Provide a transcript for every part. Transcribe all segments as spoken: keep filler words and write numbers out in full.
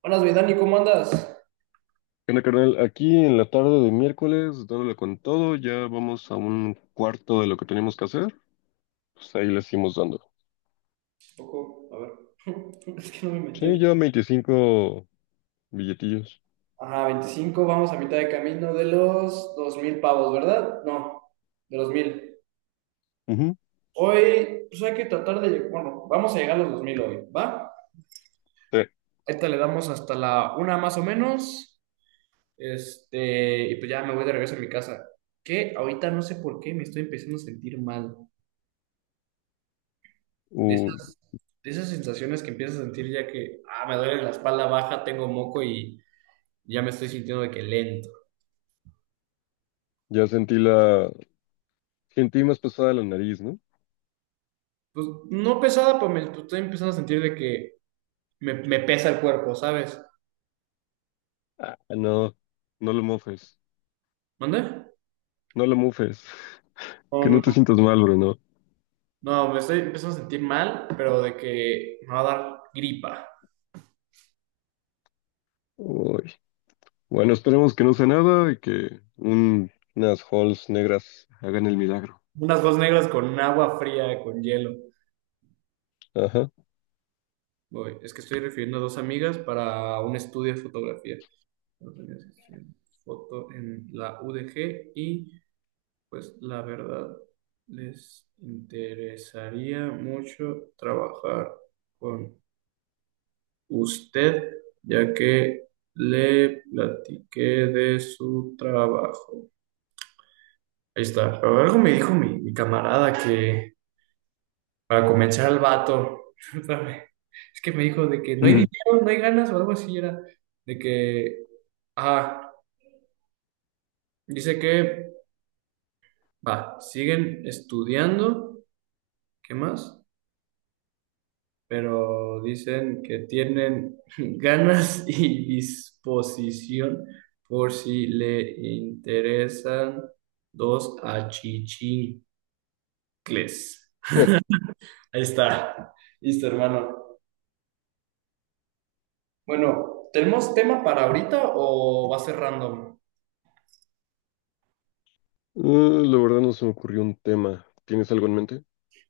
Buenas, mi Dani, ¿cómo andas? Bueno, carnal, aquí en la tarde de miércoles, dándole con todo, ya vamos a un cuarto de lo que teníamos que hacer, pues ahí le seguimos dando. Un poco, a ver, es que no me he metido. Sí, ya veinticinco billetillos. Ajá, veinticinco, vamos a mitad de camino de los dos mil pavos, ¿verdad? No, de los mil. Ujú. Hoy, pues hay que tratar de, lleg- bueno, vamos a llegar a los dos mil hoy, ¿va? Sí. Ahorita le damos hasta la una más o menos, este, y pues ya me voy de regreso a mi casa. Que ahorita no sé por qué me estoy empezando a sentir mal. De Uh, esas, de esas sensaciones que empiezas a sentir ya que, ah, me duele la espalda baja, tengo moco y ya me estoy sintiendo de que lento. ya sentí la... Sentí más pesada la nariz, ¿no? Pues no pesada, pero me pues, estoy empezando a sentir de que me, me pesa el cuerpo, ¿sabes? Ah, no, no lo mofes, ¿Mande? no lo mufes, No, que no no, te sientas mal, bro, no. no, me estoy empezando a sentir mal, pero de que me va a dar gripa. Uy. Bueno, esperemos que no sea nada y que un- unas halls negras hagan el milagro. Unas dos negras con agua fría, con hielo. Ajá. Voy, es que estoy refiriendo a dos amigas para un estudio de fotografía. Dos amigas que estudian foto en la U D G y pues la verdad les interesaría mucho trabajar con usted, ya que le platiqué de su trabajo. Ahí está. Pero algo me dijo mi, mi camarada que, para convencer al vato, es que me dijo de que no hay Ujú. dinero, no hay ganas o algo así era, de que, ah, dice que, va, siguen estudiando, ¿qué más? Pero dicen que tienen ganas y disposición por si le interesan dos achichincles. Ahí está, listo, hermano. Bueno, ¿tenemos tema para ahorita o va a ser random? Eh, la verdad no se me ocurrió un tema. ¿Tienes algo en mente?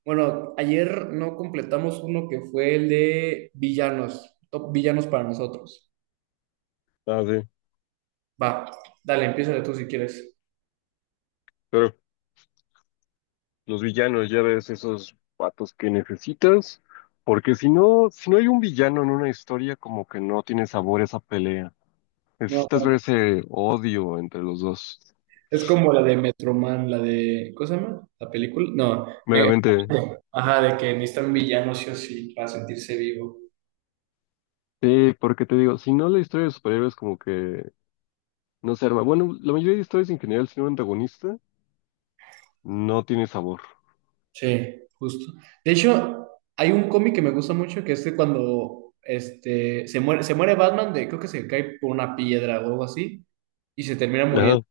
Bueno, ayer no completamos uno que fue el de villanos, top villanos para nosotros. Ah, sí. Va, dale, empieza tú si quieres. Pero los villanos, ya ves, esos patos que necesitas. Porque si no, si no hay un villano en una historia, como que no tiene sabor esa pelea. No, Necesitas ver ese odio entre los dos. es como la de Metroman, la de. ¿Cómo se llama? ¿La película? No. me- Megamente. Ajá, de que necesitan villanos sí o sí para sentirse vivo. Sí, porque te digo, si no la historia de superhéroes como que no se arma. Bueno, la mayoría de historias en general, si no hay antagonista, no tiene sabor. Sí, justo. De hecho, hay un cómic que me gusta mucho que es de cuando este, se muere, se muere Batman, de, creo que se cae por una piedra o algo así, y se termina muriendo. Ajá.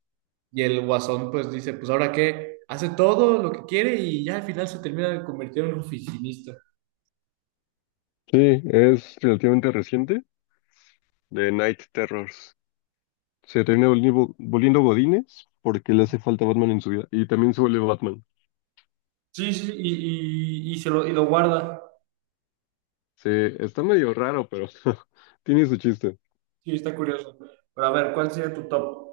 Y el guasón pues dice, pues ahora qué, hace todo lo que quiere y ya al final se termina de convertir en un oficinista. Sí, es relativamente reciente. De Night Terrors. Se termina volviendo, volviendo Godínez porque le hace falta Batman en su vida. Y también se vuelve Batman. Sí, sí, y, y, y se lo, y lo guarda. Se, está medio raro, pero tiene su chiste. Sí, está curioso. Pero a ver, ¿cuál sería tu top?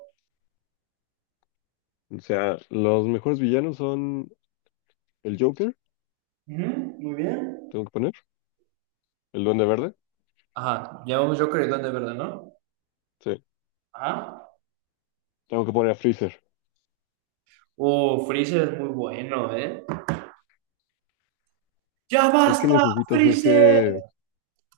O sea, los mejores villanos son el Joker, Ujú, muy bien. tengo que poner, el Duende Verde, Ajá, llevamos Joker y Duende Verde, ¿no? sí, Ajá. tengo que poner a Freezer. Uh, Freezer es muy bueno, ¿eh? ¡Ya Es que basta, necesitas Freezer! ese...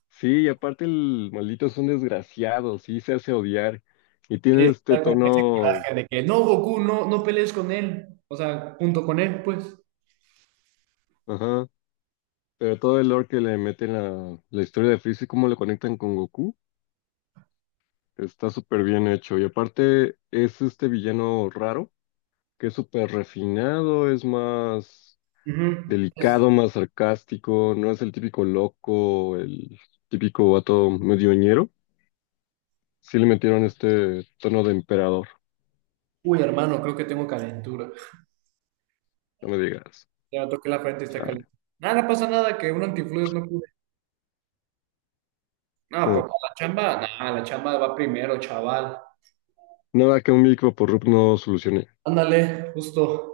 Sí, y aparte el maldito son desgraciados, sí, se hace odiar. Y Sí, tiene este está con ese tono... coraje de que no, Goku, no, no pelees con él. O sea, junto con él, pues. Ajá. Pero todo el lore que le meten a la historia de Freezer, cómo lo conectan con Goku. Está súper bien hecho. Y aparte es este villano raro, que es súper refinado, es más Ujú. Es, delicado, más sarcástico, no es el típico loco, el típico vato medioñero. Sí le metieron este tono de emperador, uy, hermano, creo que tengo calentura. no me digas. Ya toqué la frente y está Chale. caliente. Nada, no pasa nada, que un antifluidos no pude. No, pues Ah, para la chamba, nada, la chamba va primero, chaval. nada que un micro por Rup no solucione. Ándale, justo.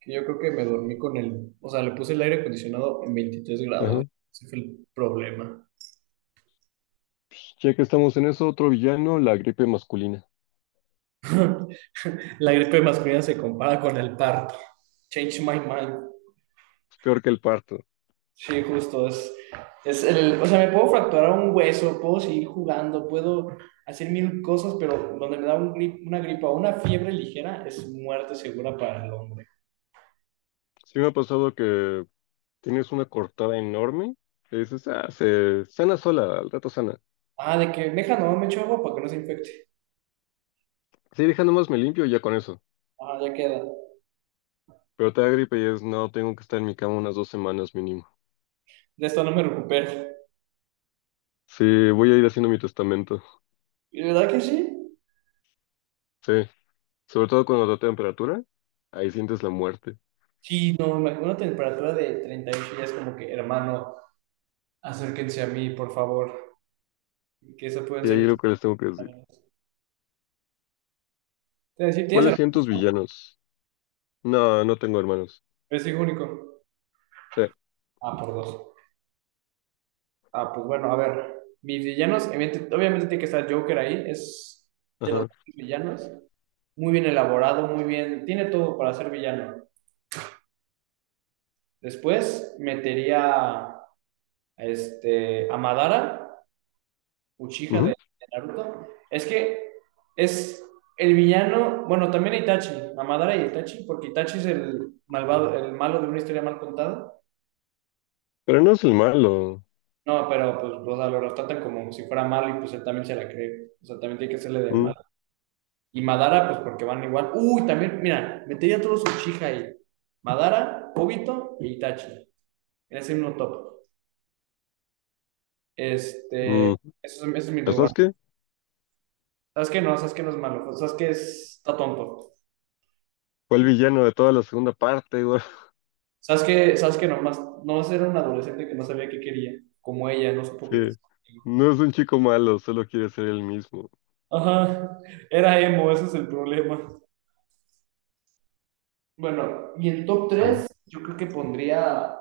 Que yo creo que me dormí con el, o sea, le puse el aire acondicionado en 23 grados. Ajá. Ese fue el problema. Pues, ya que estamos en eso, otro villano, la gripe masculina. La gripe masculina se compara con el parto. Change my mind. Es peor que el parto. Sí, justo, es, es el, o sea, me puedo fracturar un hueso, puedo seguir jugando, puedo hacer mil cosas, pero donde me da un gri- una gripa o una fiebre ligera es muerte segura para el hombre. Sí me ha pasado que tienes una cortada enorme. Y dices, ah, se sana sola, al rato sana. Ah, de que, deja, no, me echo agua para que no se infecte. Sí, deja nomás me limpio y ya con eso. Ah, ya queda. Pero te da gripe y es, no, tengo que estar en mi cama unas dos semanas mínimo. De esto no me recupero. Sí, voy a ir haciendo mi testamento. ¿Y de verdad que sí? Sí, sobre todo cuando da temperatura, ahí sientes la muerte. Sí, no, me imagino una temperatura de treinta y ocho ya es como que, hermano, acérquense a mí, por favor. Que eso pueden Y ahí ser. es lo que les tengo que decir. Te decir, tienes ¿Cuáles son hermano, tus villanos? No, no tengo hermanos. es hijo único. Sí, Ah, por dos. Ah, pues bueno, a ver. Mis villanos, evidente- obviamente tiene que estar Joker ahí, es de los ajá. villanos. Muy bien elaborado, muy bien. Tiene todo para ser villano. Después metería a este, a Madara Uchiha de, Ujú. de Naruto. Es que es el villano, bueno, también Itachi, Amadara y Itachi, porque Itachi es el malvado, el malo de una historia mal contada. Pero no es el malo. No, pero pues, o sea, lo tratan como si fuera malo y pues él también se la cree. O sea, también tiene que hacerle de mal. Mm, Y Madara, pues porque van igual. Uy, también, mira, metería a todos Uchiha ahí. Madara, Obito y Itachi. En ese mismo top. Este, ese mm. es, ese es mi ¿Sabes lugar. qué? ¿Sabes qué no? ¿Sabes qué no es malo? ¿Sabes qué es? ¿Está tonto? Fue el villano de toda la segunda parte, güey. Sabes que, sabes que nomás, nomás era un adolescente que no sabía qué quería, como ella, no supo Sí, qué quiso. no es un chico malo, solo quiere ser él mismo, Ajá, era emo, ese es el problema. Bueno, y en top ¿no? tres yo creo que pondría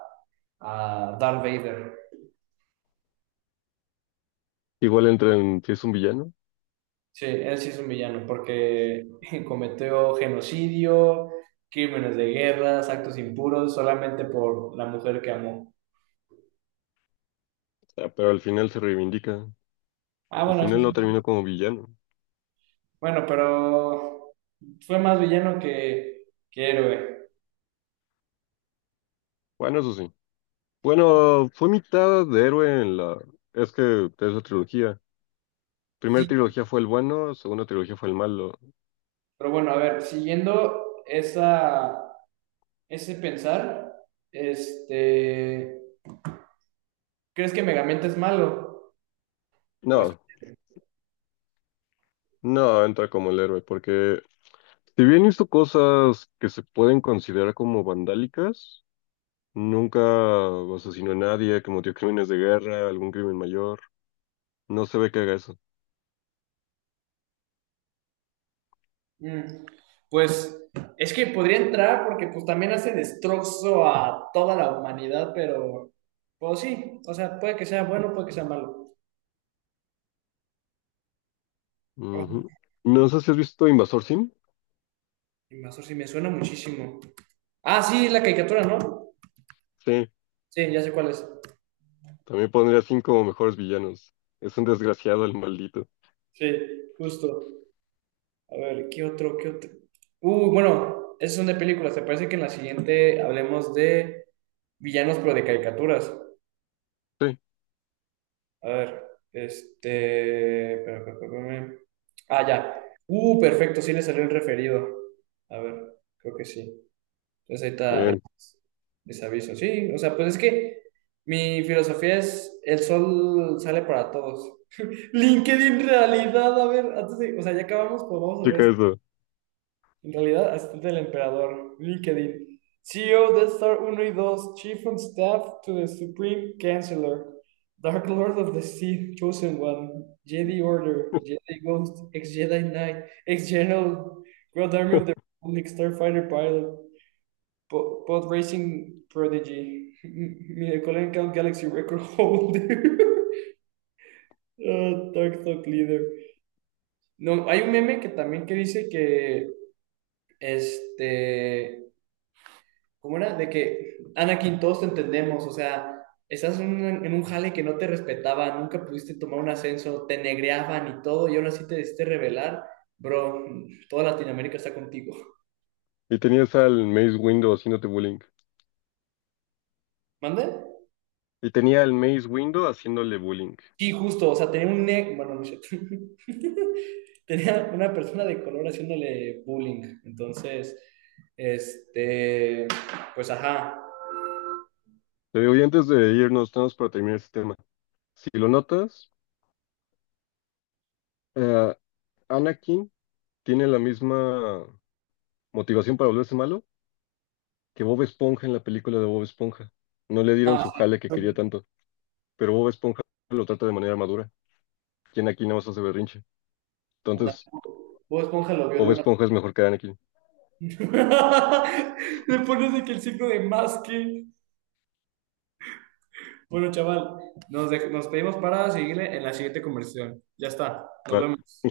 a Darth Vader. Igual entra en si es un villano, o Sí, él sí es un villano porque cometió genocidio, crímenes de guerra, actos impuros solamente por la mujer que amó. sea, pero al final se reivindica. Ah, Al bueno, eso final no sí. terminó como villano. Bueno, pero fue más villano que, que héroe. Bueno, eso sí. Bueno, fue mitad de héroe en la... Es que es la trilogía. Primera Sí, trilogía fue el bueno, segunda trilogía fue el malo. pero bueno, a ver, siguiendo esa, ese pensar, este, ¿crees que Megamente es malo? Pues, No, no entra como el héroe, porque si bien hizo cosas que se pueden considerar como vandálicas, nunca asesinó a nadie, cometió crímenes de guerra, algún crimen mayor, no se ve que haga eso. mm, pues es que podría entrar porque pues también hace destrozo a toda la humanidad, pero pues sí, o sea, puede que sea bueno, puede que sea malo. Ujú. Oh, No sé si has visto Invasor Sim. Invasor sí me suena muchísimo. Ah, sí, la caricatura, ¿no? Sí, Sí, ya sé cuál es. también pondría a Sim como mejores villanos. Es un desgraciado el maldito. Sí, justo. A ver, ¿qué otro? ¿Qué otro? Uh, bueno, esos son de películas. ¿Te parece que en la siguiente hablemos de villanos, pero de caricaturas? Sí, A ver, este. espera, espera, espera, espérame. Ah, ya. Uh, perfecto, sí le salió el referido. A ver, creo que sí. Entonces ahí está el bien, desaviso. Sí, o sea, pues es que mi filosofía es: el sol sale para todos. LinkedIn realidad, a ver, antes de- o sea, ya acabamos, pues vamos a chica ver. eso. En realidad, asistente del emperador, LinkedIn, C E O de Death Star uno y dos, Chief of Staff to the Supreme Chancellor, Dark Lord of the Sith Chosen One, Jedi Order, Jedi Ghost, ex-Jedi Knight, ex-General, Grand Army of the Republic, Starfighter Pilot, po- Pod Racing Prodigy, Miracle Count Galaxy Record Holder, ah, Dark Talk Leader. No, hay un meme que también que dice que este ¿cómo era? De que, Anakin, todos te entendemos, o sea, estás en un, en un jale que no te respetaba, nunca pudiste tomar un ascenso, te negreaban y todo, y ahora sí te decidiste rebelar, bro, toda Latinoamérica está contigo. Y tenías al Maze Window haciéndote bullying. ¿Mande? Y tenía al Maze Window haciéndole bullying. Sí, justo, o sea, tenía un ne... Bueno, no es cierto. Tenía una persona de color haciéndole bullying, entonces, este, pues ajá. Te digo, y antes de irnos, tenemos para terminar este tema. Si lo notas, eh, Anakin tiene la misma motivación para volverse malo que Bob Esponja en la película de Bob Esponja. No le dieron Ah, su sí. jale que quería tanto, pero Bob Esponja lo trata de manera madura. Y Anakin nada más hace berrinche. Anda. Entonces, Bob Esponja lo vio de Bob una Esponja es mejor que Anakin. le pones de que el signo de más que. Bueno, chaval, nos, dej- nos pedimos para seguirle en la siguiente conversación. Ya está, nos Va. vemos.